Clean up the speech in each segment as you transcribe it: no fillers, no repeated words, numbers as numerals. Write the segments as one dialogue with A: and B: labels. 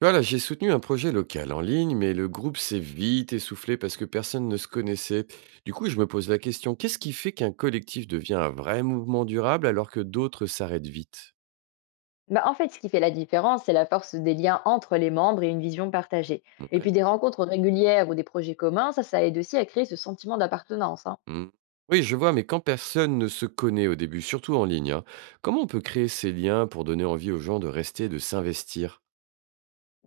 A: Voilà, j'ai soutenu un projet local en ligne, mais le groupe s'est vite essoufflé parce que personne ne se connaissait. Du coup, je me pose la question, qu'est-ce qui fait qu'un collectif devient un vrai mouvement durable alors que d'autres s'arrêtent vite?
B: Bah, en fait, ce qui fait la différence, c'est la force des liens entre les membres et une vision partagée. Et
A: Ouais.
B: puis des rencontres régulières ou des projets communs, ça aide aussi à créer ce sentiment d'appartenance, hein.
A: Hmm. Oui, je vois, mais quand personne ne se connaît au début, surtout en ligne, hein, comment on peut créer ces liens pour donner envie aux gens de rester et de s'investir?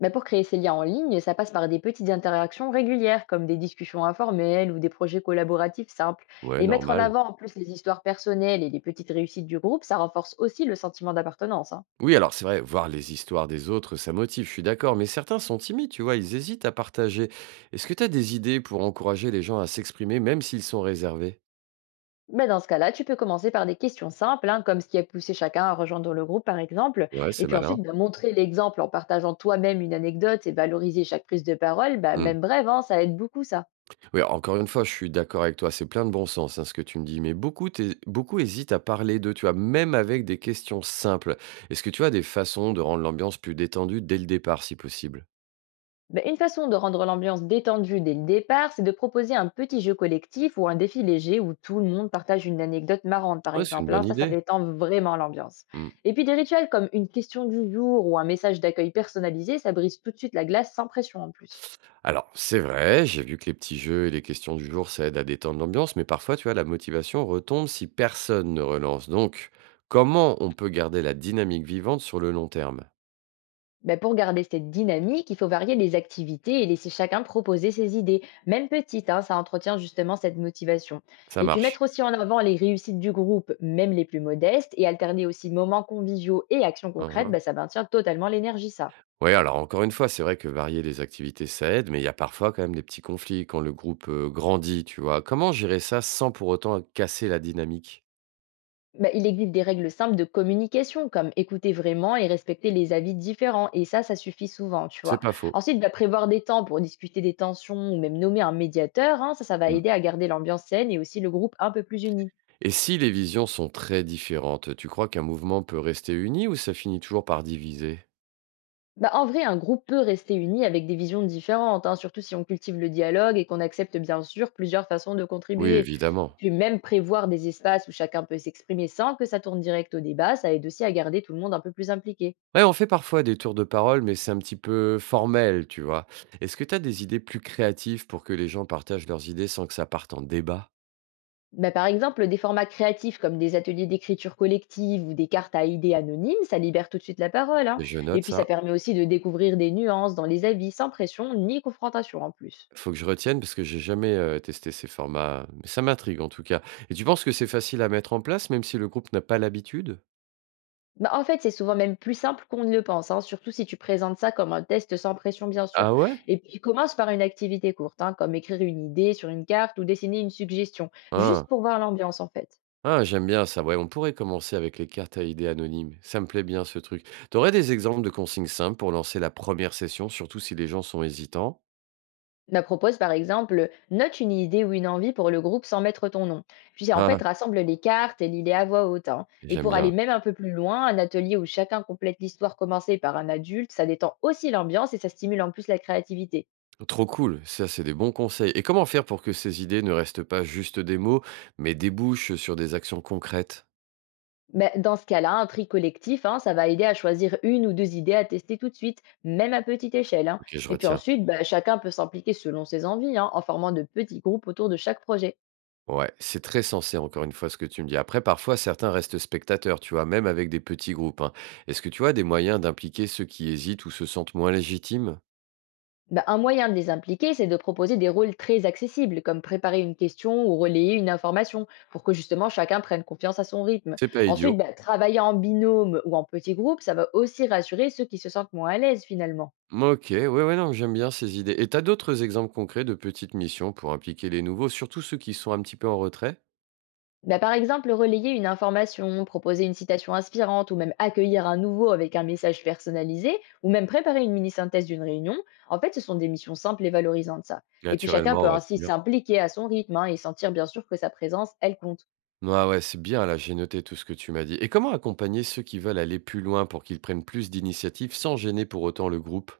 B: Mais pour créer ces liens en ligne, ça passe par des petites interactions régulières, comme des discussions informelles ou des projets collaboratifs simples.
A: Ouais,
B: Et mettre en
A: normal.
B: avant en plus les histoires personnelles et les petites réussites du groupe, ça renforce aussi le sentiment d'appartenance, hein.
A: Oui, alors c'est vrai, voir les histoires des autres, ça motive, je suis d'accord, mais certains sont timides, tu vois, ils hésitent à partager. Est-ce que tu as des idées pour encourager les gens à s'exprimer, même s'ils sont réservés?
B: Mais dans ce cas-là, tu peux commencer par des questions simples, hein, comme ce qui a poussé chacun à rejoindre le groupe, par exemple.
A: Ouais,
B: Et
A: c'est
B: puis
A: malin.
B: ensuite, bah, montrer l'exemple en partageant toi-même une anecdote et valoriser chaque prise de parole, bah,
A: Hmm.
B: même brève, hein, ça aide beaucoup ça.
A: Oui, encore une fois, je suis d'accord avec toi, c'est plein de bon sens, hein, ce que tu me dis, mais beaucoup, beaucoup hésitent à parler d'eux, tu vois, même avec des questions simples. Est-ce que tu as des façons de rendre l'ambiance plus détendue dès le départ, si possible?
B: Bah, une façon de rendre l'ambiance détendue dès le départ, c'est de proposer un petit jeu collectif ou un défi léger où tout le monde partage une anecdote marrante, par
A: Ouais, c'est une
B: exemple, hein.
A: bonne
B: Ça
A: idée.
B: détend vraiment l'ambiance. Et puis des rituels comme une question du jour ou un message d'accueil personnalisé, ça brise tout de suite la glace sans pression en plus.
A: Alors, c'est vrai, j'ai vu que les petits jeux et les questions du jour, ça aide à détendre l'ambiance, mais parfois, tu vois, la motivation retombe si personne ne relance. Donc, comment on peut garder la dynamique vivante sur le long terme?
B: Ben, pour garder cette dynamique, il faut varier les activités et laisser chacun proposer ses idées, même petites, hein, ça entretient justement cette motivation.
A: Ça
B: Et puis
A: marche.
B: mettre aussi en avant les réussites du groupe, même les plus modestes, et alterner aussi moments conviviaux et actions concrètes, ben, ça maintient totalement l'énergie, ça.
A: Oui, alors encore une fois, c'est vrai que varier les activités, ça aide, mais il y a parfois quand même des petits conflits quand le groupe grandit, tu vois. Comment gérer ça sans pour autant casser la dynamique?
B: Ben, il existe des règles simples de communication, comme écouter vraiment et respecter les avis différents, et ça suffit souvent, tu
A: C'est
B: vois.
A: pas faux.
B: Ensuite, ben, prévoir des temps pour discuter des tensions ou même nommer un médiateur, hein, ça va
A: Mm.
B: aider à garder l'ambiance saine et aussi le groupe un peu plus uni.
A: Et si les visions sont très différentes, tu crois qu'un mouvement peut rester uni ou ça finit toujours par diviser?
B: Bah, en vrai, un groupe peut rester uni avec des visions différentes, hein, surtout si on cultive le dialogue et qu'on accepte bien sûr plusieurs façons de
A: Oui,
B: contribuer.
A: évidemment.
B: Puis même prévoir des espaces où chacun peut s'exprimer sans que ça tourne direct au débat, ça aide aussi à garder tout le monde un peu plus impliqué.
A: Ouais, on fait parfois des tours de parole, mais c'est un petit peu formel, tu vois. Est-ce que tu as des idées plus créatives pour que les gens partagent leurs idées sans que ça parte en débat?
B: Bah, par exemple, des formats créatifs comme des ateliers d'écriture collective ou des cartes à idées anonymes, ça libère tout de suite la parole, hein.
A: Je
B: Et
A: note
B: puis ça
A: ça.
B: permet aussi de découvrir des nuances dans les avis sans pression ni confrontation en plus.
A: Faut que je retienne parce que j'ai jamais testé ces formats, mais ça m'intrigue en tout cas. Et tu penses que c'est facile à mettre en place, même si le groupe n'a pas l'habitude?
B: Bah, en fait, c'est souvent même plus simple qu'on ne le pense, hein, surtout si tu présentes ça comme un test sans pression, bien sûr.
A: Ah ouais?
B: Et puis, commence par une activité courte, hein, comme écrire une idée sur une carte ou dessiner une suggestion, juste
A: Ah,
B: pour voir l'ambiance, en fait.
A: ah, j'aime bien ça. Ouais, on pourrait commencer avec les cartes à idées anonymes. Ça me plaît bien ce truc. T'aurais des exemples de consignes simples pour lancer la première session, surtout si les gens sont hésitants?
B: Bah, propose, par exemple, note une idée ou une envie pour le groupe sans mettre ton nom. Puis, en fait,
A: Ah,
B: rassemble les cartes et lis-les à voix haute, hein. Et
A: j'aime
B: pour aller
A: bien.
B: même un peu plus loin, un atelier où chacun complète l'histoire commencée par un adulte, ça détend aussi l'ambiance et ça stimule en plus la créativité.
A: Trop cool, ça c'est des bons conseils. Et comment faire pour que ces idées ne restent pas juste des mots, mais débouchent sur des actions concrètes?
B: Ben, dans ce cas-là, un tri collectif, hein, ça va aider à choisir une ou deux idées à tester tout de suite, même à petite échelle, hein.
A: Ok, je
B: Et puis
A: retiens.
B: ensuite, ben, chacun peut s'impliquer selon ses envies, hein, en formant de petits groupes autour de chaque projet.
A: Ouais, c'est très sensé, encore une fois, ce que tu me dis. Après, parfois, certains restent spectateurs, tu vois, même avec des petits groupes, hein. Est-ce que tu as des moyens d'impliquer ceux qui hésitent ou se sentent moins légitimes?
B: Ben, un moyen de les impliquer, c'est de proposer des rôles très accessibles, comme préparer une question ou relayer une information, pour que justement chacun prenne confiance à son rythme.
A: C'est pas
B: Ensuite,
A: idiot.
B: ben, travailler en binôme ou en petit groupe, ça va aussi rassurer ceux qui se sentent moins à l'aise finalement.
A: Ok, ouais, ouais, non, j'aime bien ces idées. Et t'as d'autres exemples concrets de petites missions pour impliquer les nouveaux, surtout ceux qui sont un petit peu en retrait?
B: Bah, par exemple, relayer une information, proposer une citation inspirante ou même accueillir un nouveau avec un message personnalisé ou même préparer une mini-synthèse d'une réunion, en fait, ce sont des missions simples et valorisantes, ça. Et puis chacun peut
A: Naturellement, ouais,
B: ainsi
A: c'est bien.
B: s'impliquer à son rythme, hein, et sentir bien sûr que sa présence, elle compte.
A: Ah ouais, c'est bien là, j'ai noté tout ce que tu m'as dit. Et comment accompagner ceux qui veulent aller plus loin pour qu'ils prennent plus d'initiatives sans gêner pour autant le groupe?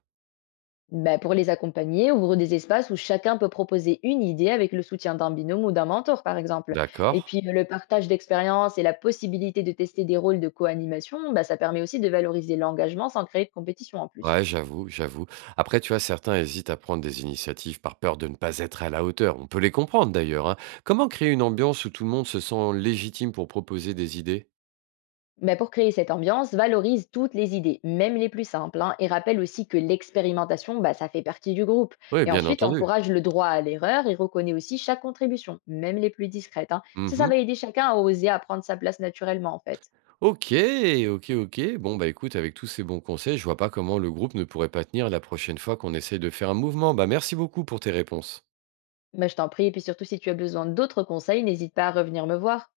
B: Bah, pour les accompagner, ouvre des espaces où chacun peut proposer une idée avec le soutien d'un binôme ou d'un mentor, par exemple. Et
A: D'accord.
B: puis le partage d'expériences et la possibilité de tester des rôles de co-animation, bah, ça permet aussi de valoriser l'engagement sans créer de compétition en plus.
A: Ouais, j'avoue, j'avoue. Après, tu vois, certains hésitent à prendre des initiatives par peur de ne pas être à la hauteur. On peut les comprendre d'ailleurs, hein. Comment créer une ambiance où tout le monde se sent légitime pour proposer des idées?
B: Mais pour créer cette ambiance, valorise toutes les idées, même les plus simples, hein, et rappelle aussi que l'expérimentation, bah, ça fait partie du groupe.
A: Oui,
B: Et
A: bien
B: ensuite,
A: entendu.
B: encourage le droit à l'erreur et reconnaît aussi chaque contribution, même les plus discrètes, hein. Ça
A: Mhm.
B: va aider chacun à oser à prendre sa place naturellement, en fait.
A: Ok, ok, ok. Bon, bah écoute, avec tous ces bons conseils, je vois pas comment le groupe ne pourrait pas tenir la prochaine fois qu'on essaye de faire un mouvement. Bah merci beaucoup pour tes réponses.
B: Mais je t'en prie, et puis surtout si tu as besoin d'autres conseils, n'hésite pas à revenir me voir.